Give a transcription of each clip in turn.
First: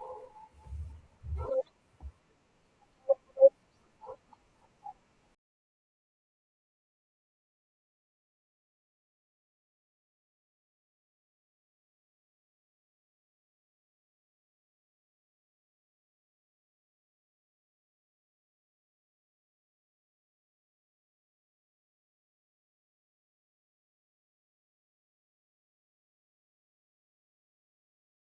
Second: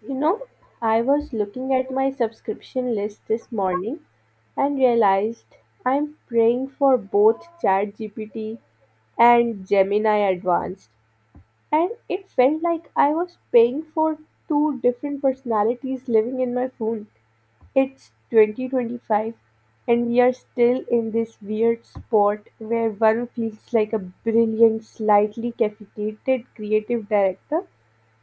You know, I was looking at my subscription list this morning and realized I'm paying for both ChatGPT and Gemini Advanced. And it felt like I was paying for two different personalities living in my phone. It's 2025, and we are still in this weird spot where one feels like a brilliant, slightly caffeinated creative director,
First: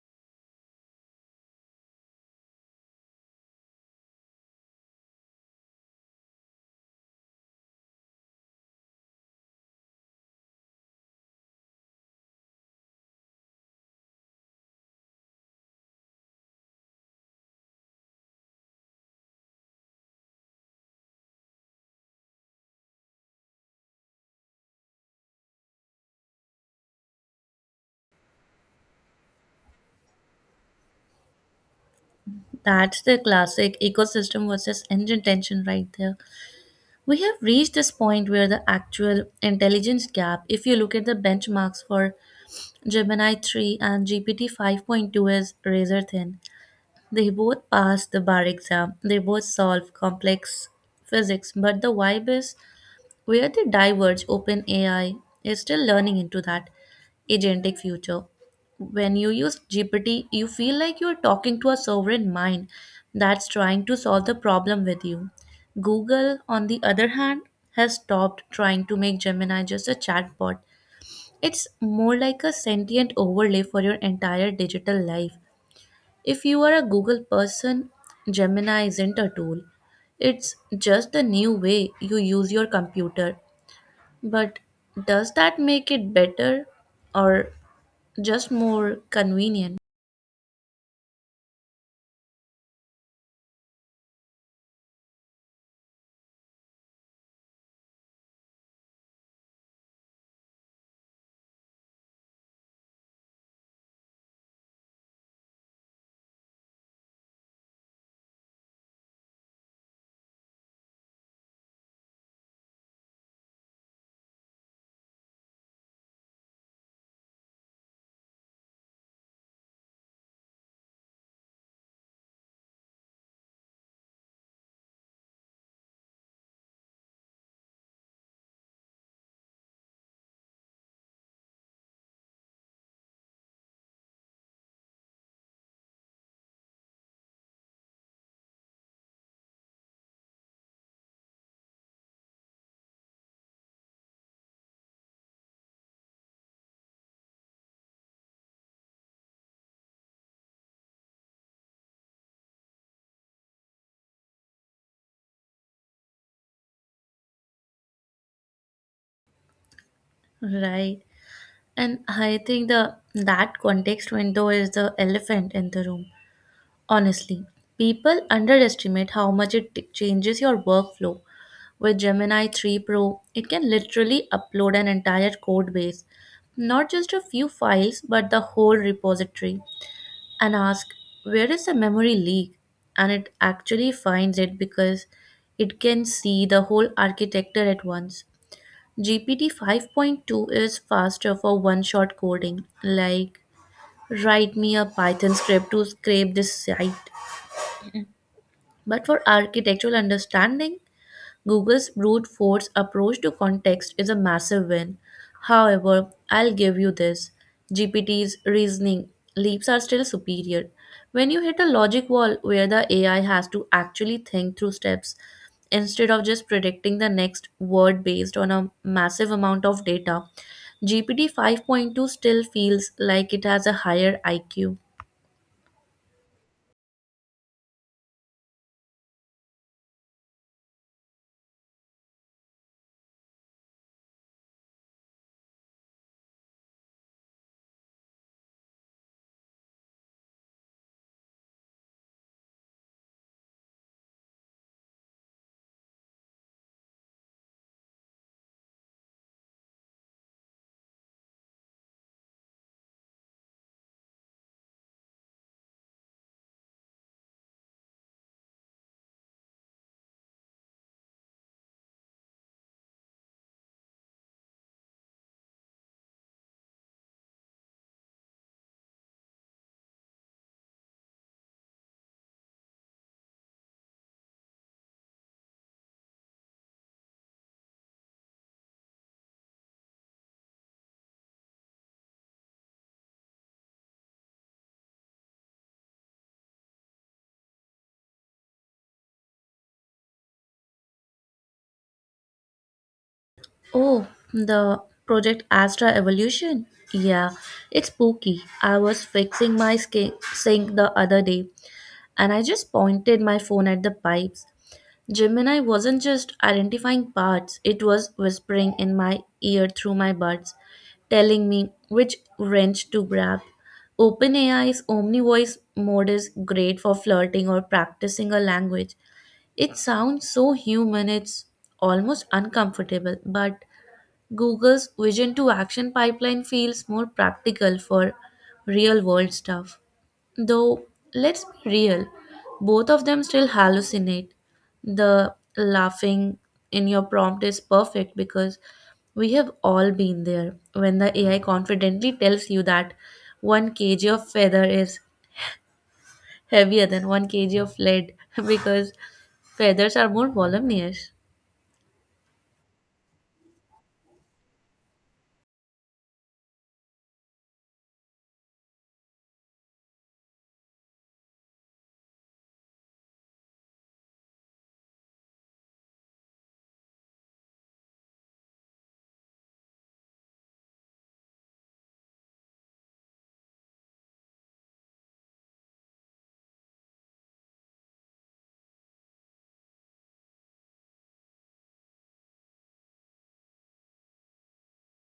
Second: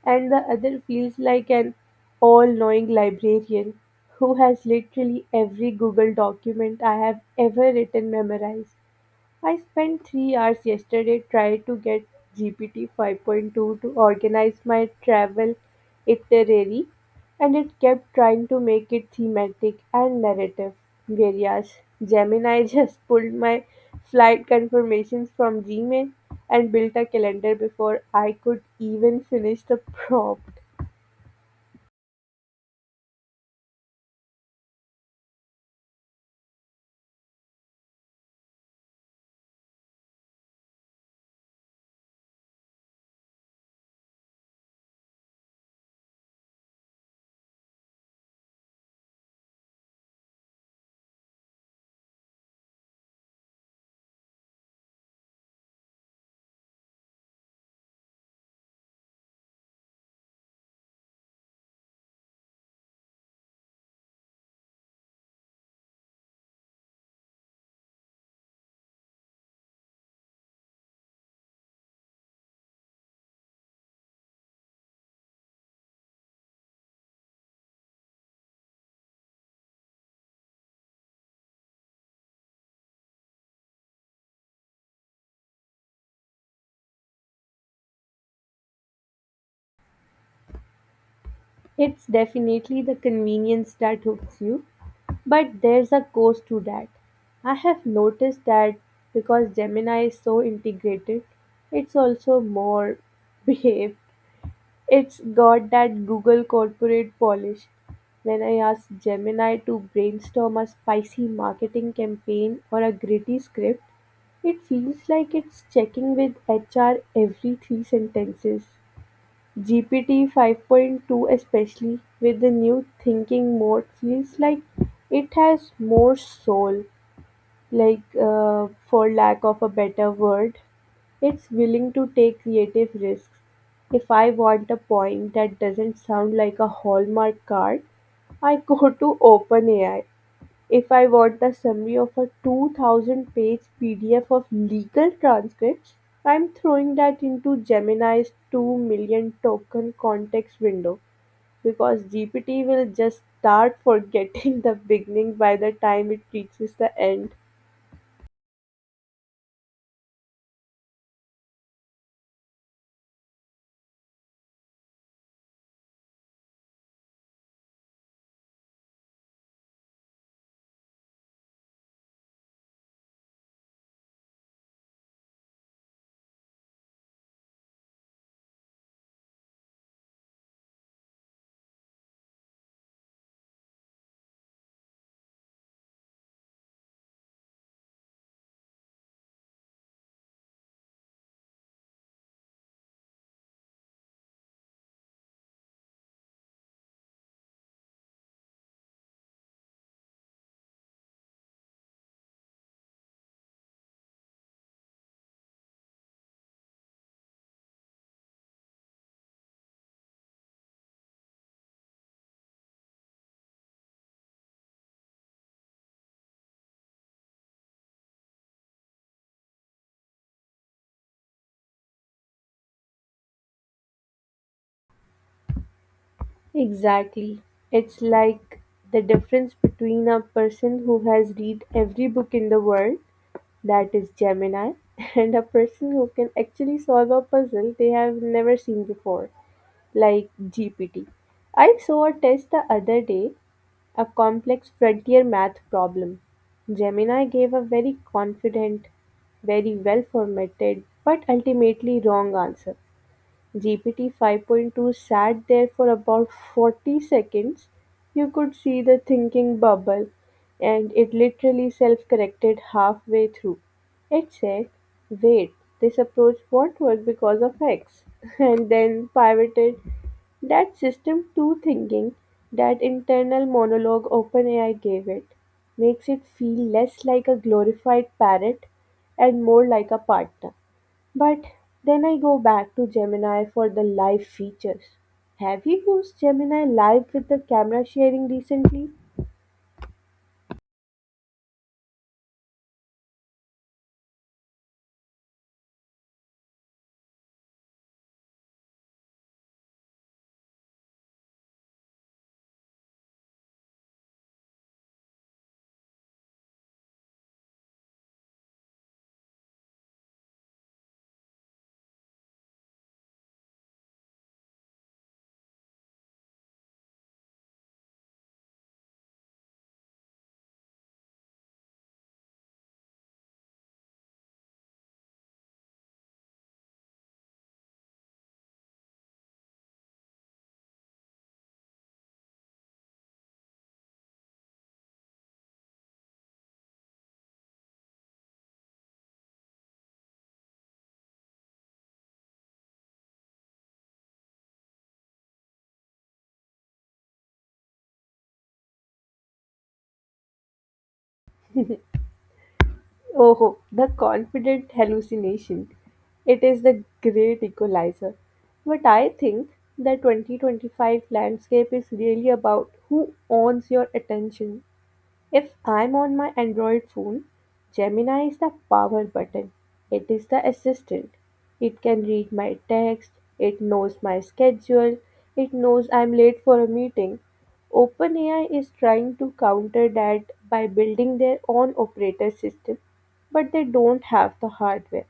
and the other feels like an all knowing librarian who has literally every Google document I have ever written memorized. I spent 3 hours yesterday trying to get GPT 5.2 to organize my travel itinerary, and it kept trying to make it thematic and narrative. Whereas Gemini just pulled my flight confirmations from Gmail and built a calendar before I could even finish the prompt. That's the classic ecosystem versus engine tension right there. We have reached this point where the actual intelligence gap, if you look at the benchmarks for Gemini 3 and GPT 5.2, is razor thin. They both pass the bar exam, they both solve complex physics, but the vibe is where they diverge. OpenAI is still learning into that agentic future. When you use GPT, you feel like you're talking to a sovereign mind that's trying to solve the problem with you. Google, on the other hand, has stopped trying to make Gemini just a chatbot. It's more like a sentient overlay for your entire digital life. If you are a Google person, Gemini isn't a tool. It's just the new way you use your computer. But does that make it better, or just more convenient? It's definitely the convenience that hooks you, but there's a cost to that. I have noticed that because Gemini is so integrated, it's also more behaved. It's got that Google corporate polish. When I ask Gemini to brainstorm a spicy marketing campaign or a gritty script, it feels like it's checking with HR every three sentences. GPT 5.2, especially with the new thinking mode, feels like it has more soul, like for lack of a better word, it's willing to take creative risks. If I want a point that doesn't sound like a hallmark card, I go to OpenAI. If I want the summary of a 2,000 page PDF of legal transcripts, I'm throwing that into Gemini's 2 million token context window because GPT will just start forgetting the beginning by the time it reaches the end. Right. And I think the that context window is the elephant in the room. Honestly, people underestimate how much it changes your workflow. With Gemini 3 Pro, it can literally upload an entire code base, not just a few files, but the whole repository, and ask, where is the memory leak, and it actually finds it because it can see the whole architecture at once. GPT 5.2 is faster for one shot coding, like, write me a Python script to scrape this site. But for architectural understanding, Google's brute force approach to context is a massive win. However, I'll give you this. GPT's reasoning leaps are still superior. When you hit a logic wall where the AI has to actually think through steps instead of just predicting the next word based on a massive amount of data, GPT 5.2 still feels like it has a higher IQ. Exactly. It's like the difference between a person who has read every book in the world, that is Gemini, and a person who can actually solve a puzzle they have never seen before, like GPT. I saw a test the other day, a complex frontier math problem. Gemini gave a very confident, very well formatted, but ultimately wrong answer. GPT 5.2 sat there for about 40 seconds. You could see the thinking bubble, and it literally self corrected halfway through. It said, "Wait, this approach won't work because of X," and then pivoted. That system 2 thinking, that internal monologue OpenAI gave it, makes it feel less like a glorified parrot and more like a partner. But then I go back to Gemini for the live features. Have you used Gemini Live with the camera sharing recently? Oh, the Project Astra Evolution? Yeah, it's spooky. I was fixing my sink the other day and I just pointed my phone at the pipes. Gemini wasn't just identifying parts, it was whispering in my ear through my buds, telling me which wrench to grab. OpenAI's OmniVoice mode is great for flirting or practicing a language. It sounds so human, it's almost uncomfortable, but Google's Vision to Action pipeline feels more practical for real world stuff. Though, let's be real, both of them still hallucinate. The laughing in your prompt is perfect because we have all been there when the AI confidently tells you that 1 kg of feather is heavier than 1 kg of lead because feathers are more voluminous. Oh, the confident hallucination. It is the great equalizer. But I think the 2025 landscape is really about who owns your attention. If I'm on my Android phone, Gemini is the power button. It is the assistant. It can read my text, it knows my schedule, it knows I'm late for a meeting. OpenAI is trying to counter that by building their own operator system, but they don't have the hardware.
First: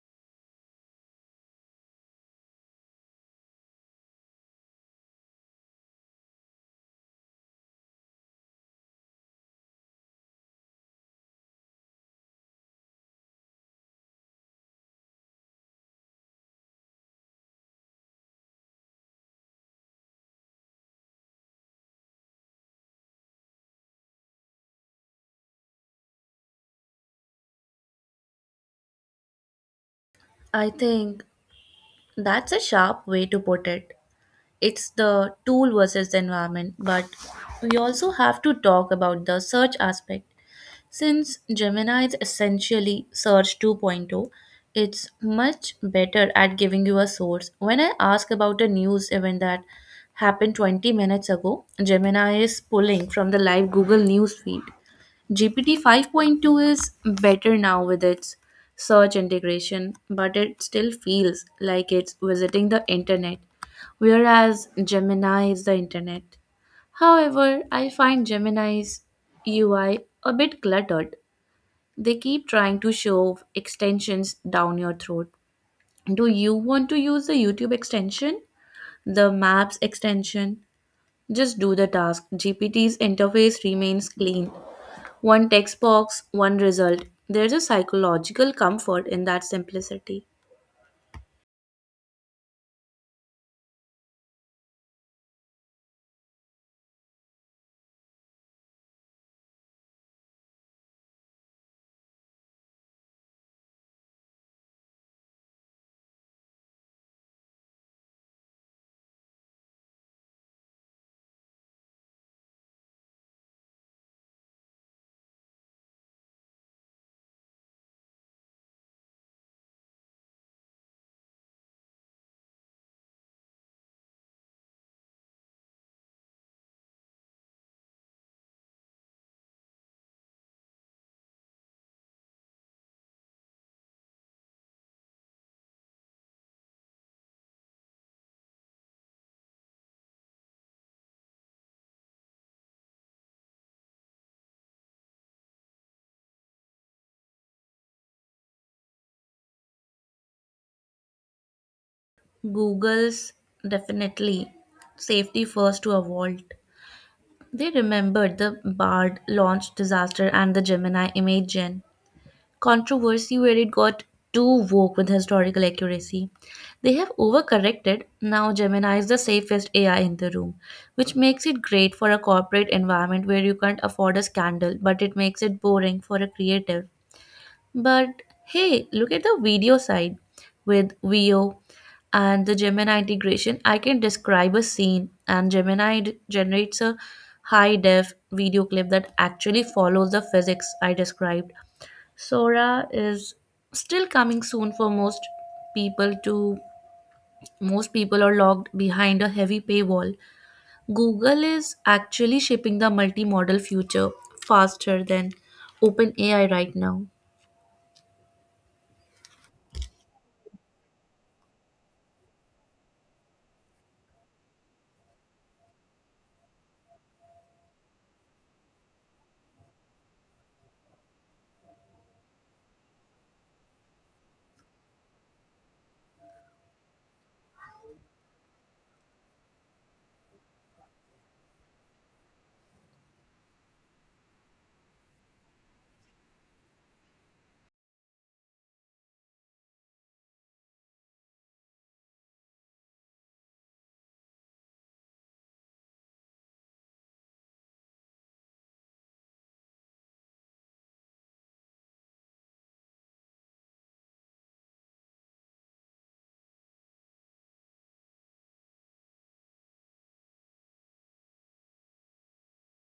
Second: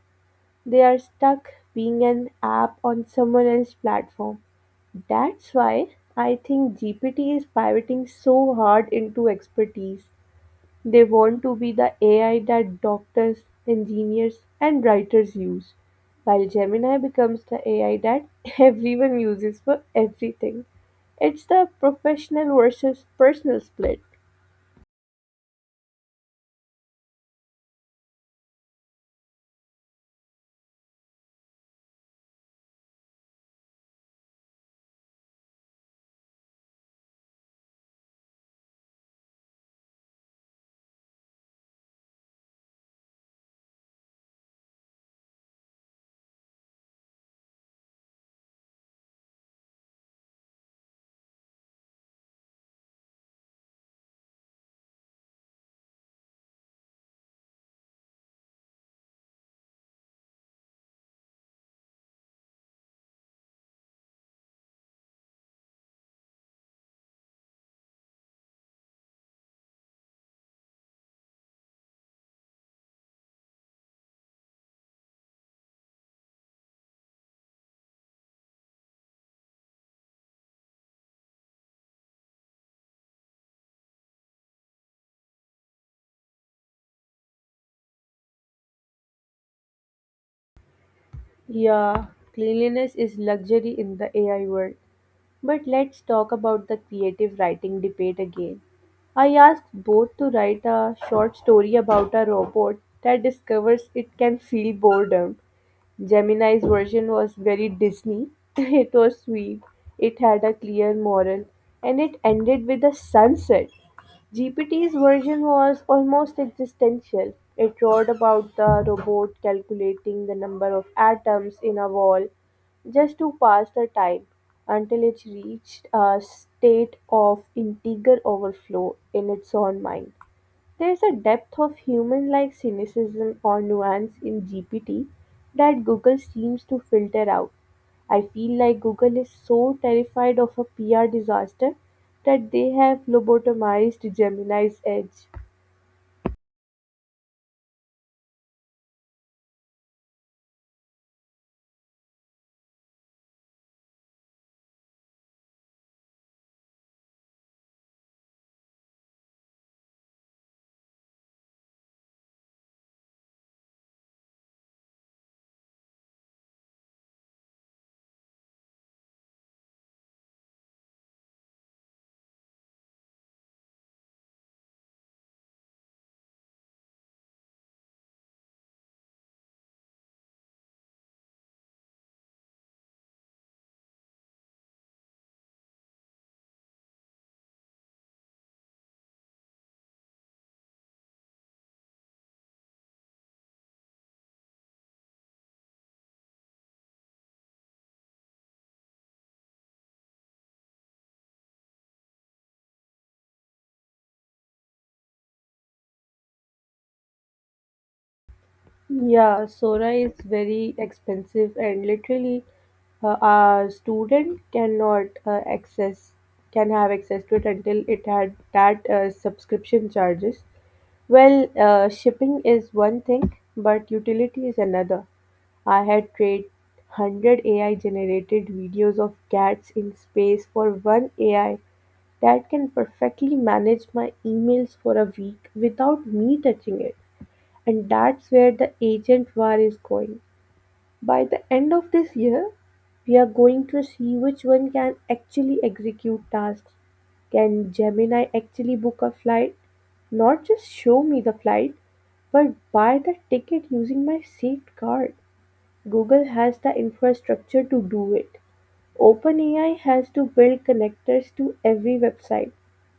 They are stuck being an app on someone else's platform. That's why I think GPT is pivoting so hard into expertise. They want to be the AI that doctors, engineers, and writers use, while Gemini becomes the AI that everyone uses for everything. It's the professional versus personal split. I think that's a sharp way to put it. It's the tool versus the environment, but we also have to talk about the search aspect. Since Gemini is essentially Search 2.0, it's much better at giving you a source. When I ask about a news event that happened 20 minutes ago, Gemini is pulling from the live Google News feed. GPT 5.2 is better now with its search integration, but it still feels like it's visiting the internet, whereas Gemini is the internet. However, I find Gemini's UI a bit cluttered. They keep trying to shove extensions down your throat. Do you want to use the YouTube extension? The Maps extension? Just do the task. GPT's interface remains clean: one text box, one result. There's a psychological comfort in that simplicity. Yeah, cleanliness is luxury in the AI world. But let's talk about the creative writing debate again. I asked both to write a short story about a robot that discovers it can feel boredom. Gemini's version was very Disney. It was sweet, it had a clear moral, and it ended with a sunset. GPT's version was almost existential. It wrote about the robot calculating the number of atoms in a wall just to pass the time until it reached a state of integer overflow in its own mind. There is a depth of human like cynicism or nuance in GPT that Google seems to filter out. I feel like Google is so terrified of a PR disaster that they have lobotomized Gemini's edge. Google's definitely safety first to a vault. They remembered the BARD launch disaster and the Gemini image gen controversy where it got too woke with historical accuracy. They have overcorrected. Now Gemini is the safest AI in the room, which makes it great for a corporate environment where you can't afford a scandal, but it makes it boring for a creative. But hey, look at the video side with VO and the Gemini integration. I can describe a scene, and Gemini generates a high def video clip that actually follows the physics I described. Sora is still coming soon for people to most people are locked behind a heavy paywall. Google is actually shipping the multimodal future faster than OpenAI right now. Yeah, Sora is very expensive and literally uh, a student cannot access can have access to it until it had that subscription charges. Shipping is one thing, but utility is another. I had trade 100 AI generated videos of cats in space for one AI that can perfectly manage my emails for a week without me touching it. And that's where the agent war is going. By the end of this year, we are going to see which one can actually execute tasks. Can Gemini actually book a flight? Not just show me the flight, but buy the ticket using my seat card. Google has the infrastructure to do it. OpenAI has to build connectors to every website.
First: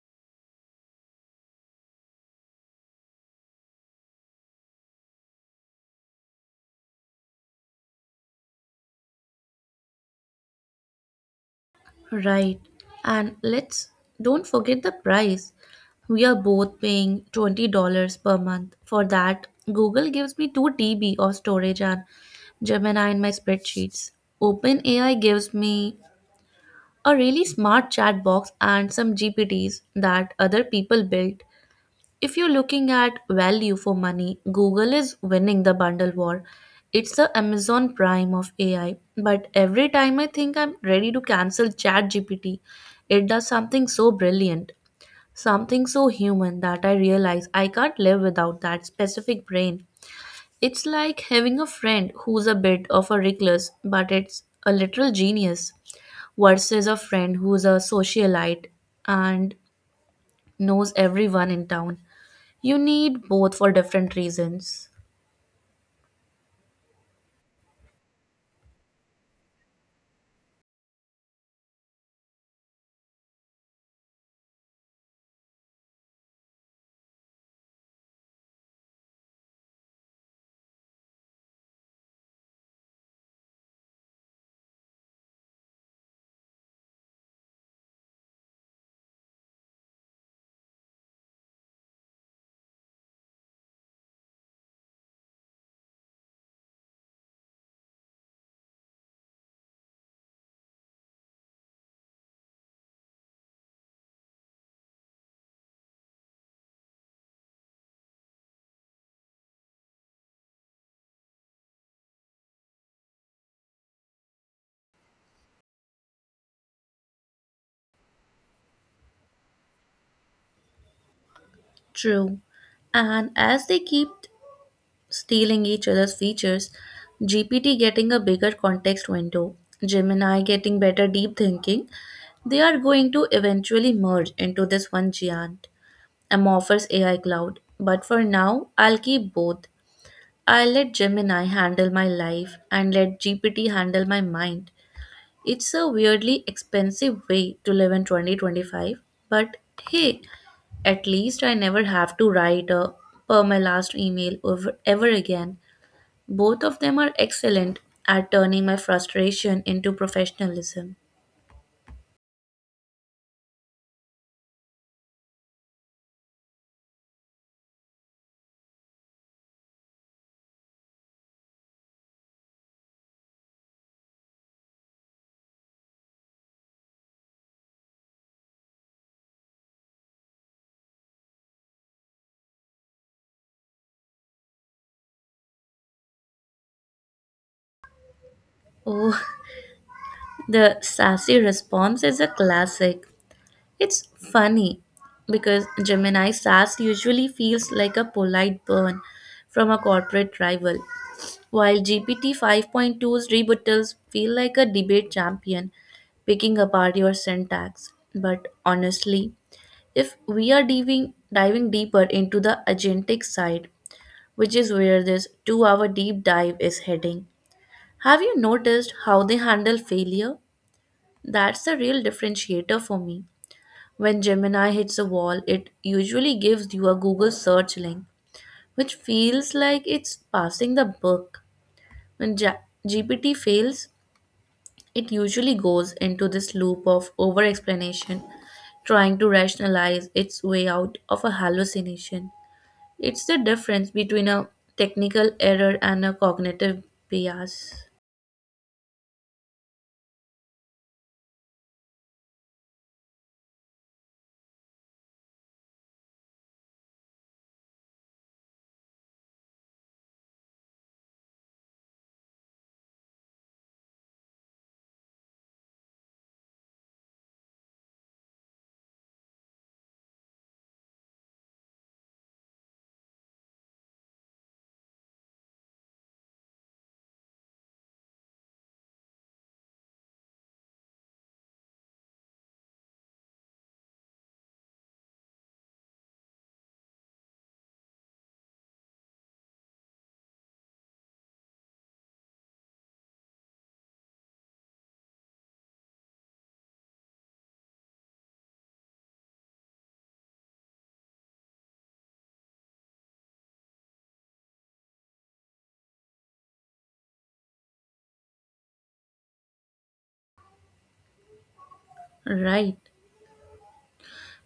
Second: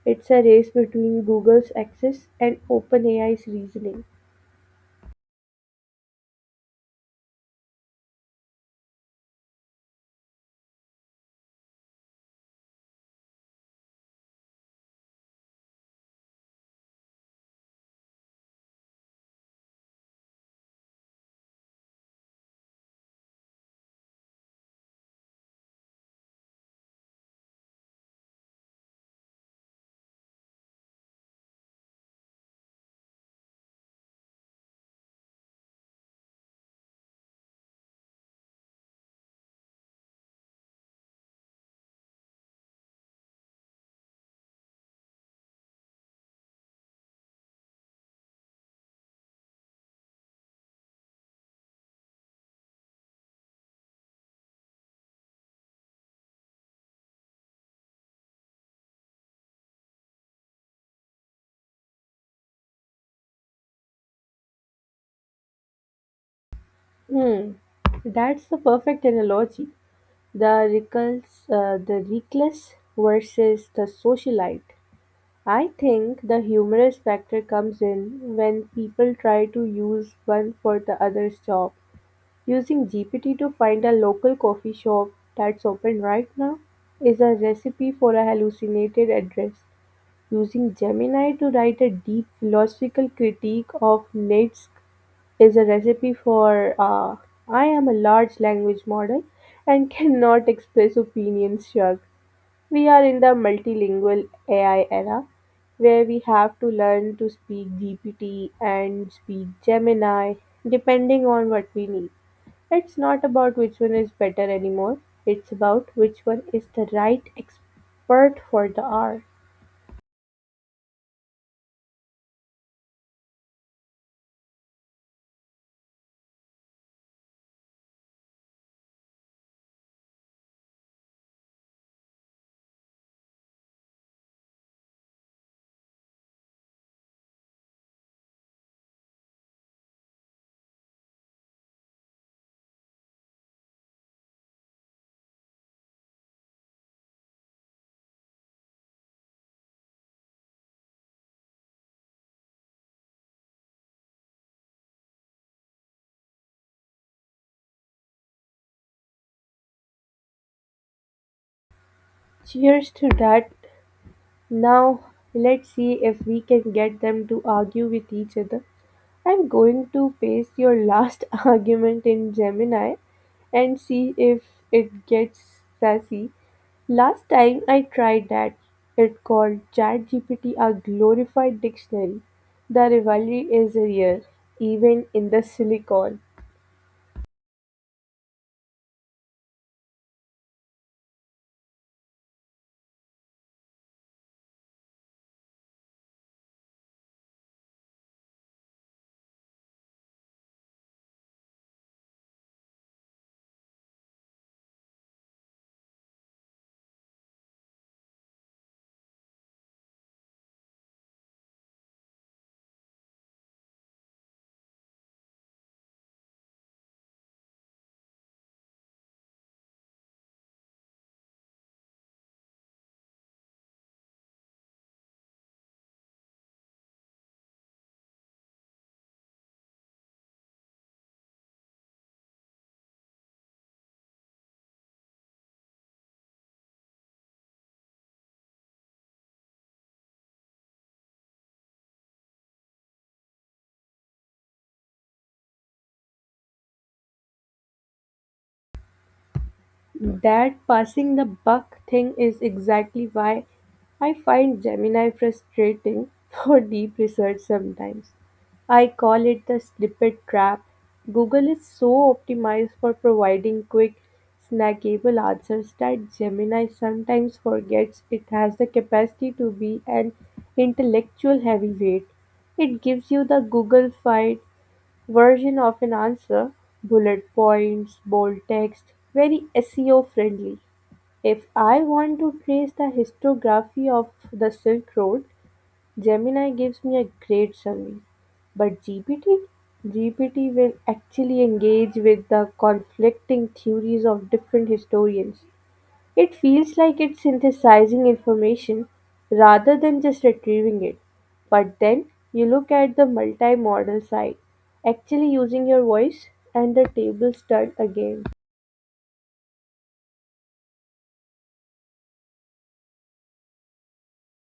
It's a race between Google's access and OpenAI's reasoning. Right. And let's don't forget the price. We are both paying $20 per month. For that, Google gives me 2 TB of storage and Gemini in my spreadsheets. OpenAI gives me a really smart chat box and some GPTs that other people built. If you're looking at value for money, Google is winning the bundle war. It's the Amazon Prime of AI. But every time I think I'm ready to cancel ChatGPT, it does something so brilliant, something so human that I realize I can't live without that specific brain. It's like having a friend who's a bit of a recluse, but it's a literal genius, versus a friend who's a socialite and knows everyone in town. You need both for different reasons. Hmm, that's the perfect analogy. The reckless versus the socialite. I think the humorous factor comes in when people try to use one for the other's job. Using GPT to find a local coffee shop that's open right now is a recipe for a hallucinated address. Using Gemini to write a deep philosophical critique of Nietzsche is a recipe for "I am a large language model and cannot express opinions," shrug. We are in the multilingual AI era where we have to learn to speak GPT and speak Gemini depending on what we need. It's not about which one is better anymore, it's about which one is the right expert for the hour. True. And as they keep stealing each other's features, GPT getting a bigger context window, Gemini getting better deep thinking, they are going to eventually merge into this one giant, amorphous AI cloud. But for now, I'll keep both. I'll let Gemini handle my life and let GPT handle my mind. It's a weirdly expensive way to live in 2025, but hey, at least I never have to write a "per my last email" ever, ever again. Both of them are excellent at turning my frustration into professionalism. Cheers to that. Now, let's see if we can get them to argue with each other. I'm going to paste your last argument in Gemini and see if it gets sassy. Last time I tried that, it called ChatGPT a glorified dictionary. The rivalry is real, even in the silicon. Oh, the sassy response is a classic. It's funny because Gemini sass usually feels like a polite burn from a corporate rival, while GPT 5.2's rebuttals feel like a debate champion picking apart your syntax. But honestly, if we are diving deeper into the agentic side, which is where this 2 hour deep dive is heading, have you noticed how they handle failure? That's the real differentiator for me. When Gemini hits a wall, it usually gives you a Google search link, which feels like it's passing the buck. When GPT fails, it usually goes into this loop of over explanation, trying to rationalize its way out of a hallucination. It's the difference between a technical error and a cognitive bias. That passing the buck thing is exactly why I find Gemini frustrating for deep research sometimes. I call it the snippet trap. Google is so optimized for providing quick, snackable answers that Gemini sometimes forgets it has the capacity to be an intellectual heavyweight. It gives you the Google fight version of an answer, bullet points, bold text, very SEO friendly. If I want to trace the historiography of the Silk Road, Gemini gives me a great summary. But GPT? GPT will actually engage with the conflicting theories of different historians. It feels like it's synthesizing information rather than just retrieving it. But then you look at the multimodal side, actually using your voice, and the tables turn again. Right.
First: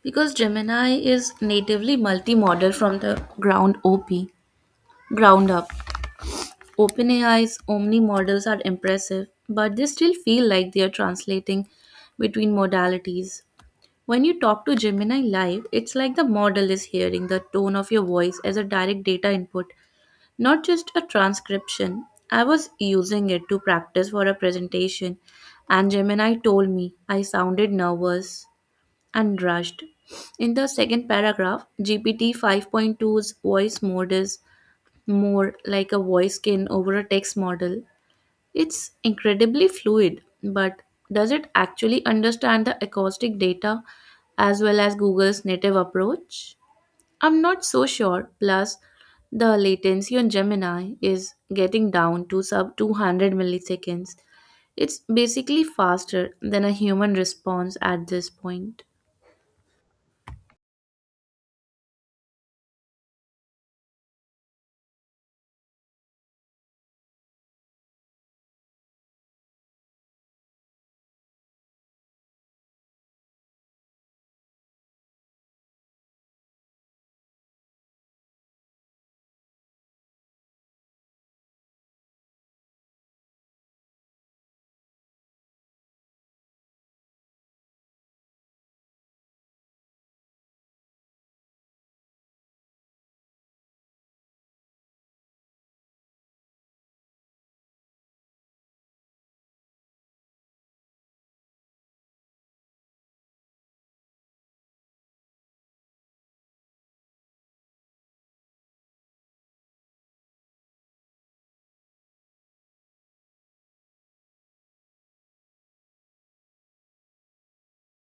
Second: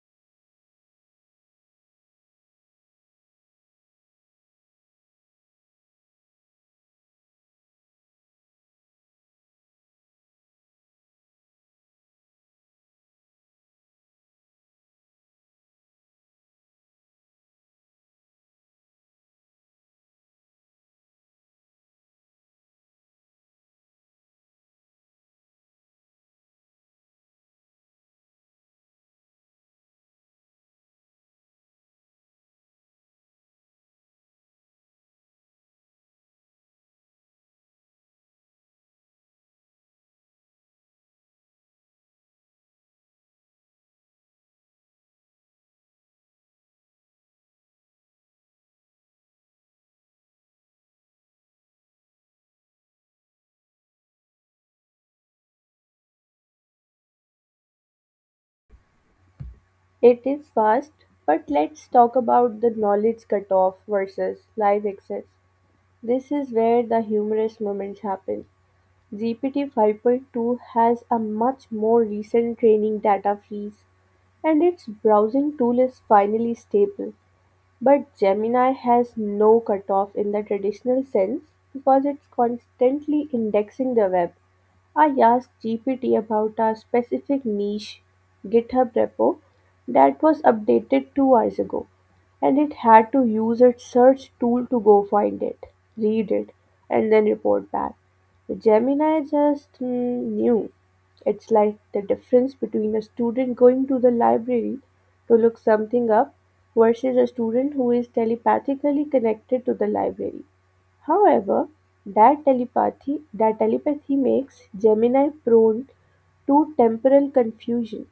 Because Gemini is natively multimodal from the ground up. OpenAI's Omni models are impressive, but they still feel like they are translating between modalities. When you talk to Gemini live, it's like the model is hearing the tone of your voice as a direct data input, not just a transcription. I was using it to practice for a presentation, and Gemini told me I sounded nervous and rushed. In the second paragraph, GPT 5.2's voice mode is more like a voice skin over a text model. It's incredibly fluid, but does it actually understand the acoustic data as well as Google's native approach? I'm not so sure. Plus, the latency on Gemini is getting down to sub 200 milliseconds. It's basically faster than a human response at this point. It is fast, but let's talk about the knowledge cutoff versus live access. This is where the humorous moments happen. GPT 5.2 has a much more recent training data fees, and its browsing tool is finally stable. But Gemini has no cutoff in the traditional sense because it's constantly indexing the web. I asked GPT about a specific niche GitHub repo that was updated 2 hours ago, and it had to use its search tool to go find it, read it, and then report back. Gemini just knew. It's like the difference between a student going to the library to look something up versus a student who is telepathically connected to the library. However, that telepathy makes Gemini prone to temporal confusion;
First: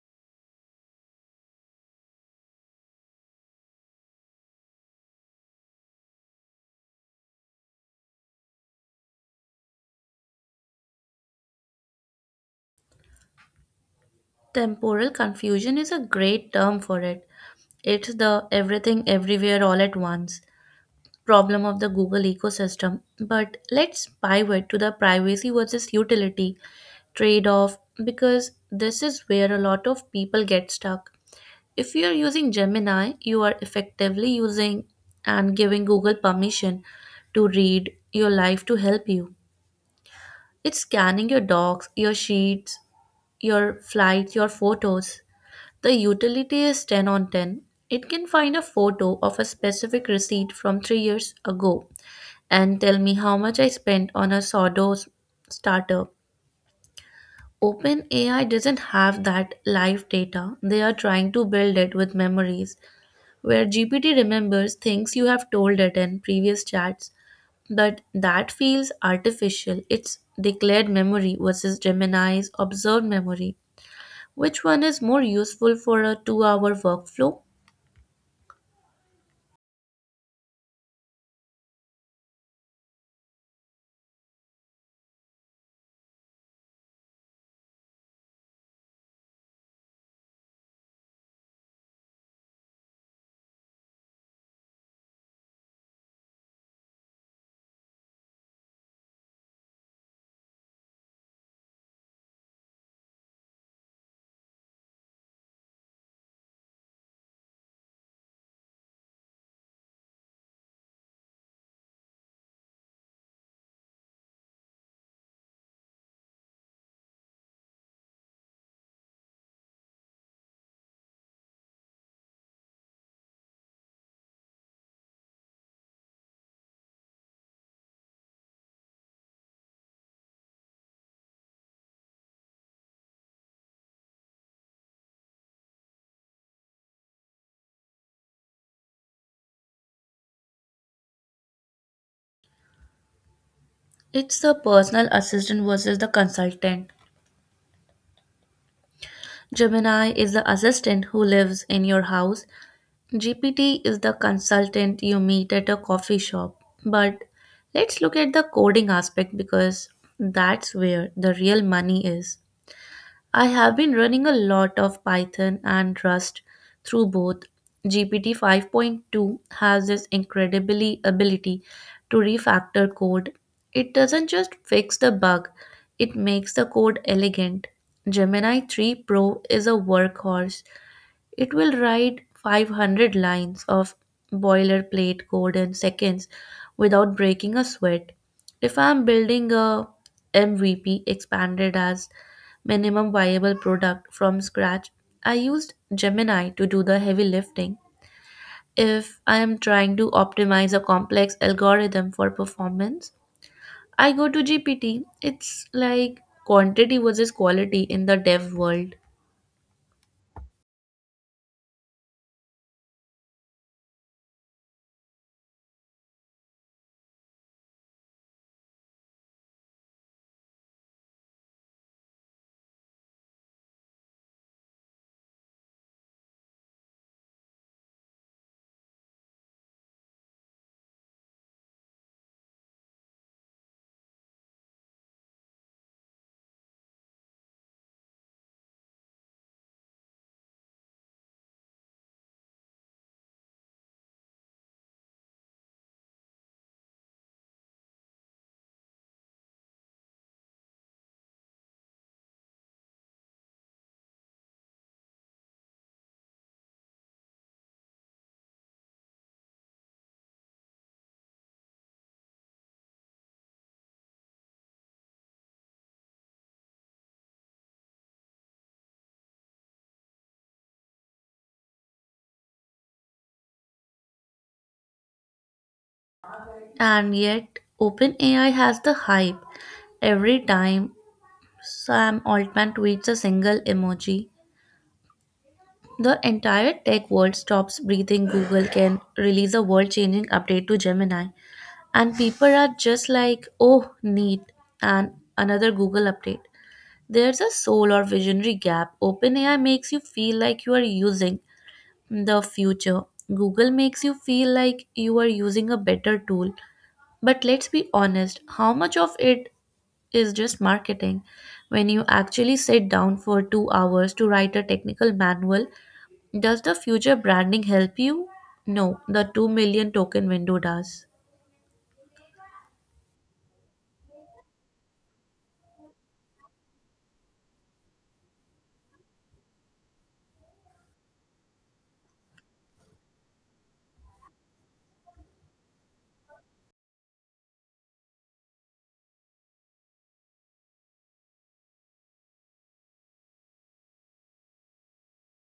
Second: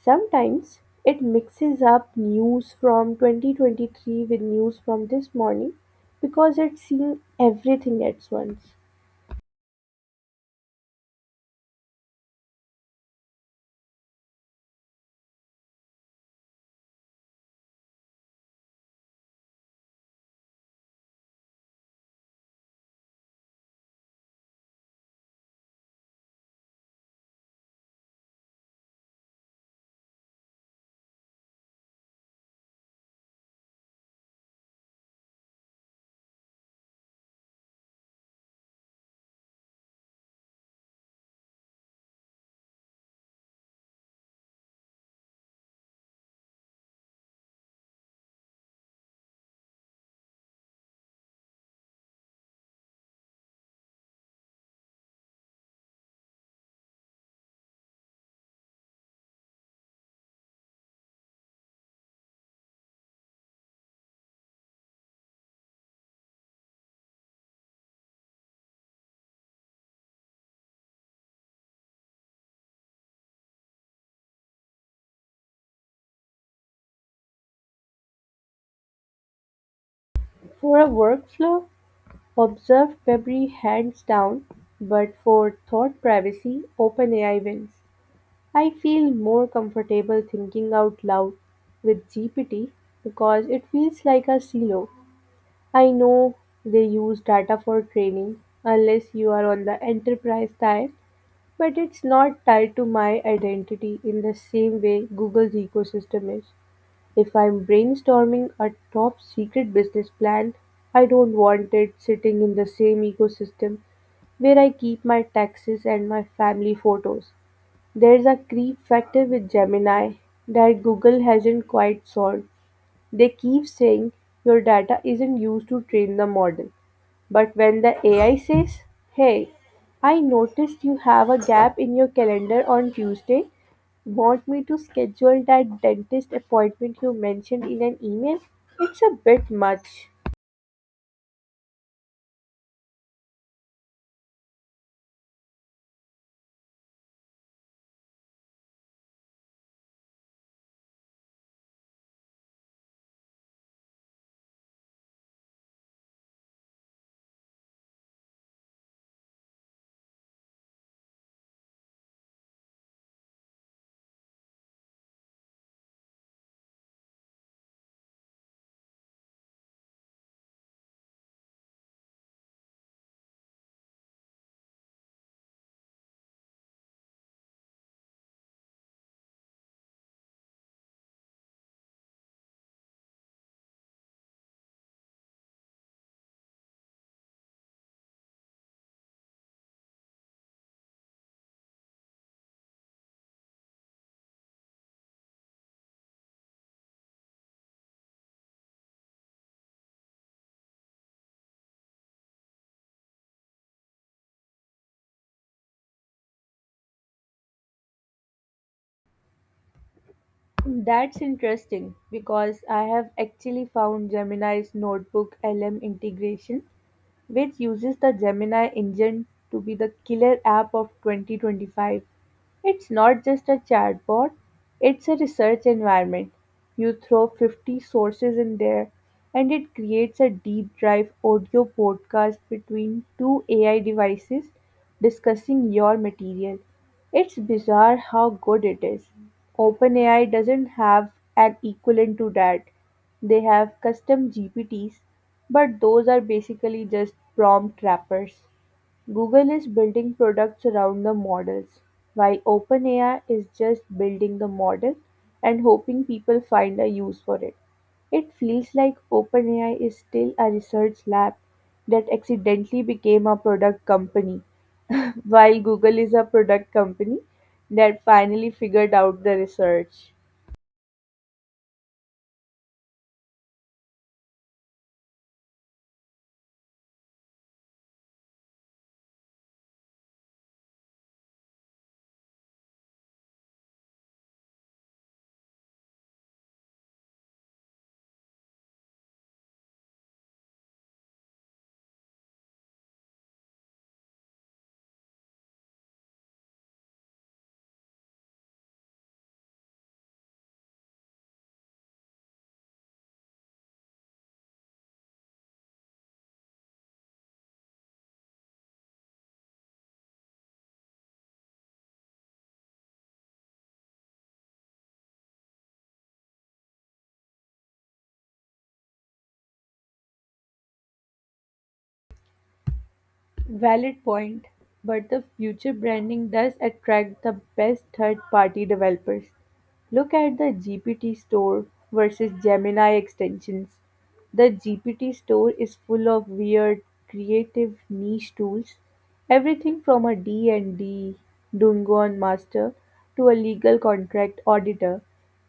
sometimes it mixes up news from 2023 with news from this morning because it's seeing everything at once. Temporal confusion is a great term for it. It's the everything everywhere all at once problem of the Google ecosystem. But let's pivot to the privacy versus utility trade off because this is where a lot of people get stuck. If you are using Gemini, you are effectively using and giving Google permission to read your life to help you. It's scanning your docs, your sheets, your flights, your photos. The utility is 10 on 10. It can find a photo of a specific receipt from 3 years ago and tell me how much I spent on a sourdough starter. OpenAI doesn't have that live data. They are trying to build it with memories where GPT remembers things you have told it in previous chats, but that feels artificial. It's declared memory versus Gemini's observed memory. Which one is more useful for a 2 hour workflow? For a workflow, observed February hands down, but for thought privacy, OpenAI wins. I feel more comfortable thinking out loud with GPT because it feels like a silo. I know they use data for training unless you are on the enterprise tier, but it's not tied to my identity in the same way Google's ecosystem is. If I'm brainstorming a top secret business plan, I don't want it sitting in the same ecosystem where I keep my taxes and my family photos. There's a creep factor with Gemini that Google hasn't quite solved. They keep saying your data isn't used to train the model. But when the AI says, "Hey, I noticed you have a gap in your calendar on Tuesday, want me to schedule that dentist appointment you mentioned in an email?" It's a bit much. It's the personal assistant versus the consultant. Gemini is the assistant who lives in your house. GPT is the consultant you meet at a coffee shop. But let's look at the coding aspect because that's where the real money is. I have been running a lot of Python and Rust through both. GPT 5.2 has this incredibly ability to refactor code. It doesn't just fix the bug, it makes the code elegant. Gemini 3 Pro is a workhorse. It will write 500 lines of boilerplate code in seconds without breaking a sweat. If I'm building a MVP, expanded as minimum viable product, from scratch, I used Gemini to do the heavy lifting. If I am trying to optimize a complex algorithm for performance, I go to GPT. It's like quantity versus quality in the dev world. That's interesting because I have actually found Gemini's notebook LM integration, which uses the Gemini engine, to be the killer app of 2025. It's not just a chatbot, it's a research environment. You throw 50 sources in there, and it creates a deep dive audio podcast between two AI devices discussing your material. It's bizarre how good it is. OpenAI doesn't have an equivalent to that. They have custom GPTs, but those are basically just prompt wrappers. Google is building products around the models, while OpenAI is just building the model and hoping people find a use for it. It feels like OpenAI is still a research lab that accidentally became a product company, while Google is a product company that finally figured out the research. And yet, OpenAI has the hype. Every time Sam Altman tweets a single emoji, the entire tech world stops breathing. Google can release a world changing update to Gemini, and people are just like, oh, neat, and another Google update. There's a soul or visionary gap. OpenAI makes you feel like you are using the future. Google makes you feel like you are using a better tool. But let's be honest, how much of it is just marketing? When you actually sit down for 2 hours to write a technical manual, does the future branding help you? No, the 2 million token window does. Valid point, but the future branding does attract the best third party developers. Look at the GPT store versus Gemini extensions. The GPT store is full of weird, creative niche tools, everything from a D&D Dungon master to a legal contract auditor.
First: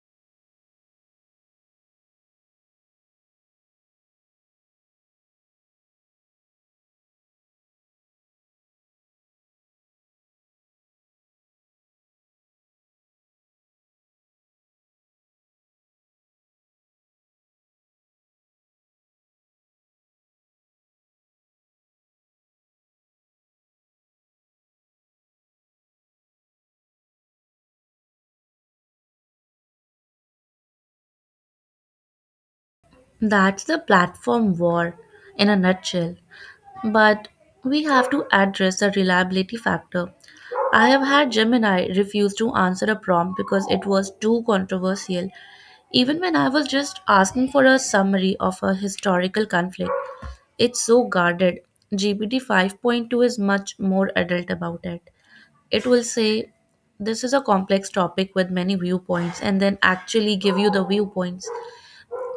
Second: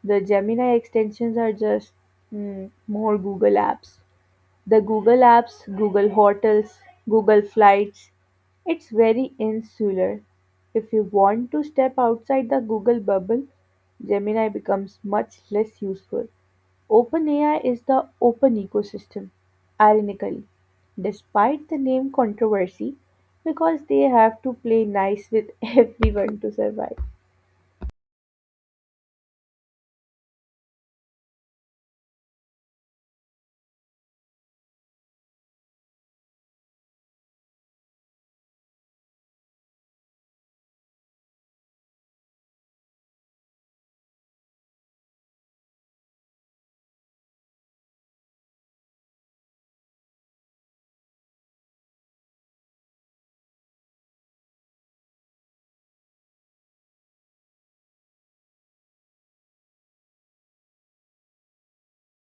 The Gemini extensions are just more Google apps. The Google Apps, Google Hotels, Google Flights, it's very insular. If you want to step outside the Google bubble, Gemini becomes much less useful. OpenAI is the open ecosystem, ironically, despite the name controversy, because they have to play nice with everyone to survive. That's the platform war in a nutshell. But we have to address the reliability factor. I have had Gemini refuse to answer a prompt because it was too controversial, even when I was just asking for a summary of a historical conflict. It's so guarded. GPT 5.2 is much more adult about it. It will say, this is a complex topic with many viewpoints, and then actually give you the viewpoints.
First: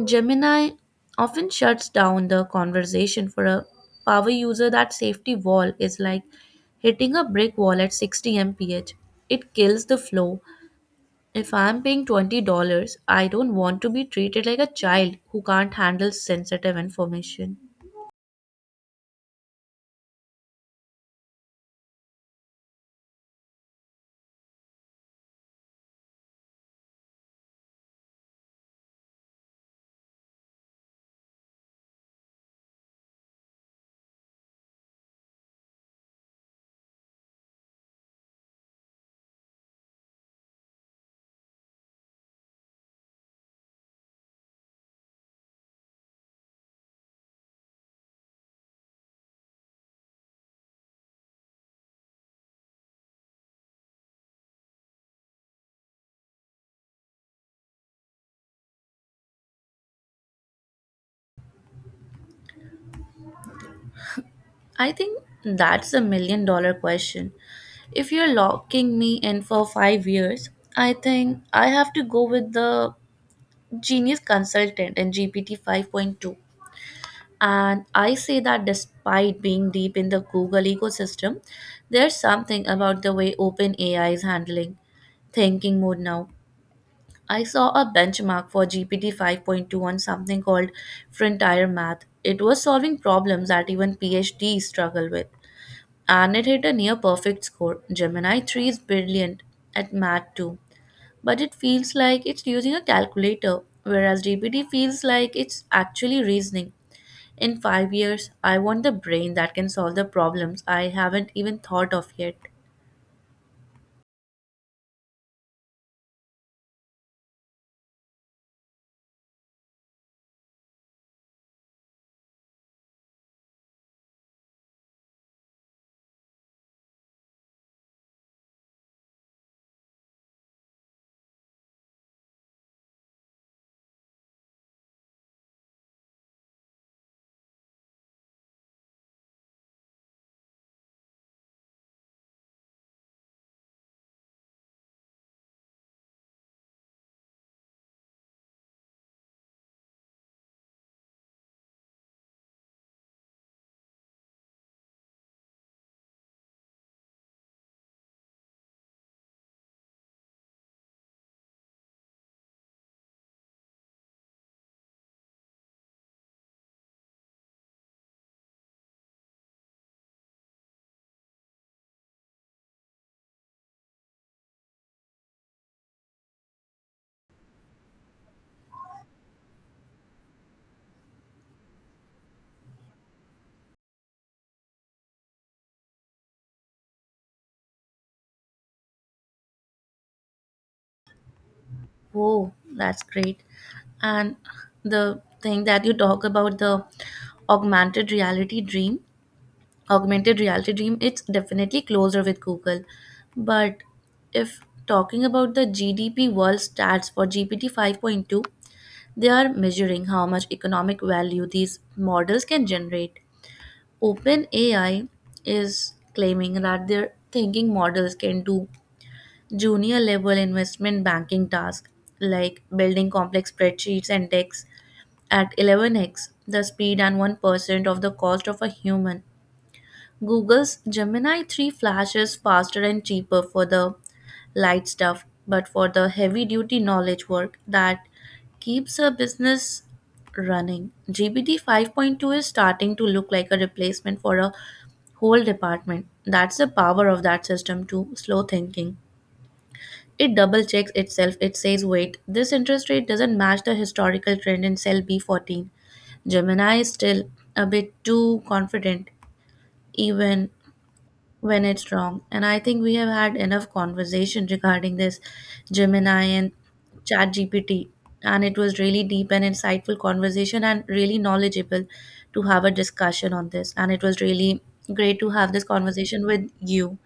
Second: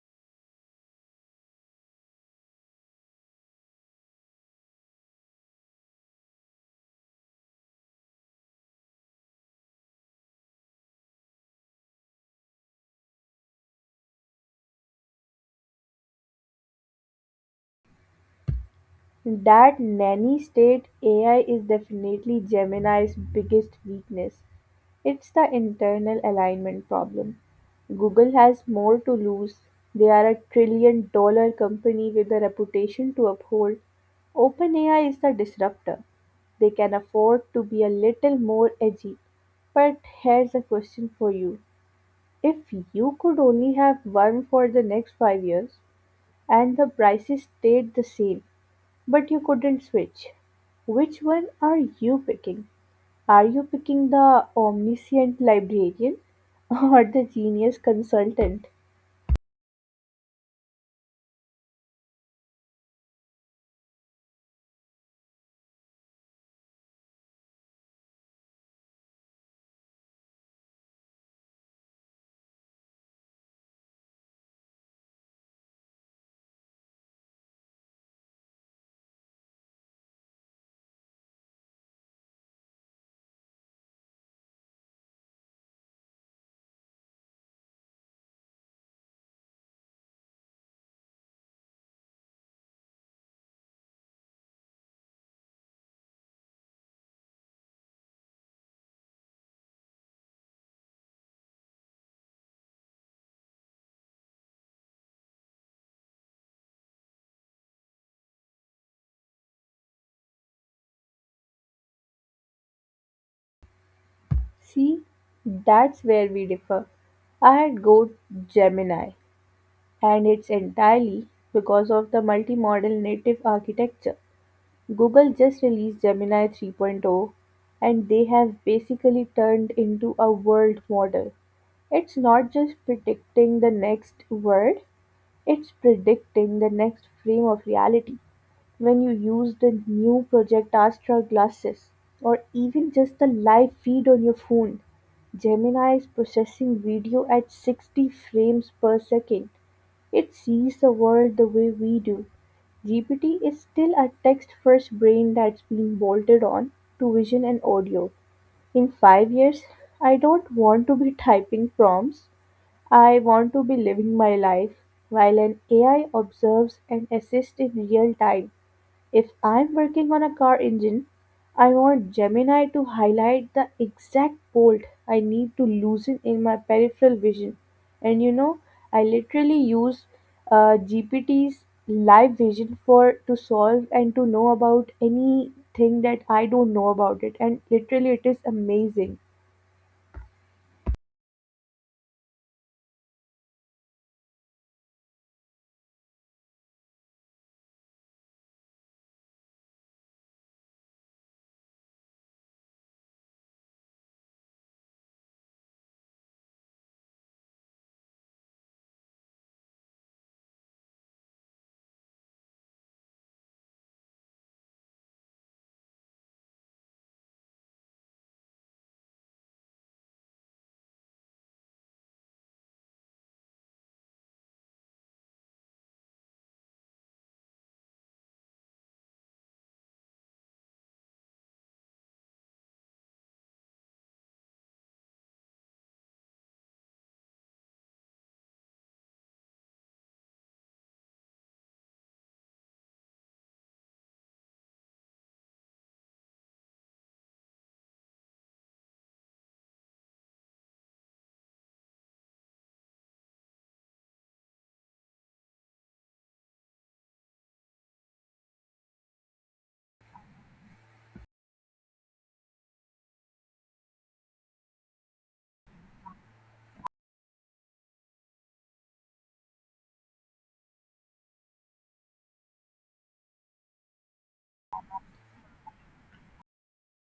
Gemini often shuts down the conversation for a power user. That safety wall is like hitting a brick wall at 60 mph. It kills the flow. If I'm paying $20, I don't want to be treated like a child who can't handle sensitive information. That nanny-state AI is definitely Gemini's biggest weakness. It's the internal alignment problem. Google has more to lose. They are a $1 trillion company with a reputation to uphold. OpenAI is the disruptor. They can afford to be a little more edgy. But here's a question for you. If you could only have one for the next 5 years and the prices stayed the same, but you couldn't switch, which one are you picking? Are you picking the omniscient librarian or the genius consultant? I think that's a million dollar question. If you're locking me in for 5 years, I think I have to go with the Genius Consultant and GPT 5.2. And I say that despite being deep in the Google ecosystem, there's something about the way OpenAI is handling thinking mode now. I saw a benchmark for GPT 5.2 on something called frontier math. It was solving problems that even PhDs struggle with, and it hit a near perfect score. Gemini 3 is brilliant at math too, but it feels like it's using a calculator, whereas GPT feels like it's actually reasoning. In 5 years, I want the brain that can solve the problems I haven't even thought of yet. See, that's where we differ. I had Go Gemini, and it's entirely because of the multimodal native architecture. Google just released Gemini 3.0 and they have basically turned into a world model. It's not just predicting the next word, it's predicting the next frame of reality when you use the new Project Astra glasses or even just the live feed on your phone. Gemini is processing video at 60 frames per second. It sees the world the way we do. GPT is still a text first brain that's being bolted on to vision and audio. In 5 years, I don't want to be typing prompts, I want to be living my life while an AI observes and assists in real time. If I'm working on a car engine, I want Gemini to highlight the exact bolt I need to loosen in my peripheral vision. And you know, I literally use GPT's live vision for to solve and to know about anything that I don't know about it. And literally, it is amazing. Whoa, that's great. And the thing that you talk about, the augmented reality dream, augmented reality dream, it's definitely closer with Google. But if talking about the GDP world stats for GPT 5.2, they are measuring how much economic value these models can generate. OpenAI is claiming that their thinking models can do junior level investment banking tasks like building complex spreadsheets and decks at 11x the speed and 1% of the cost of a human. Google's Gemini 3 Flash is faster and cheaper for the light stuff, but for the heavy duty knowledge work that keeps a business running, GPT 5.2 is starting to look like a replacement for a whole department. That's the power of that system to slow thinking. It double checks itself. It says, wait, this interest rate doesn't match the historical trend in cell B14. Gemini is still a bit too confident, even when it's wrong. And I think we have had enough conversation regarding this Gemini and ChatGPT. And it was really deep and insightful conversation and really knowledgeable to have a discussion on this. And it was really great to have this conversation with you.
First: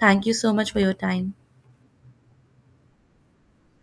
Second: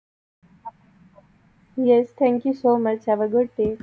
Thank you so much for your time. Yes, thank you so much. Have a good day.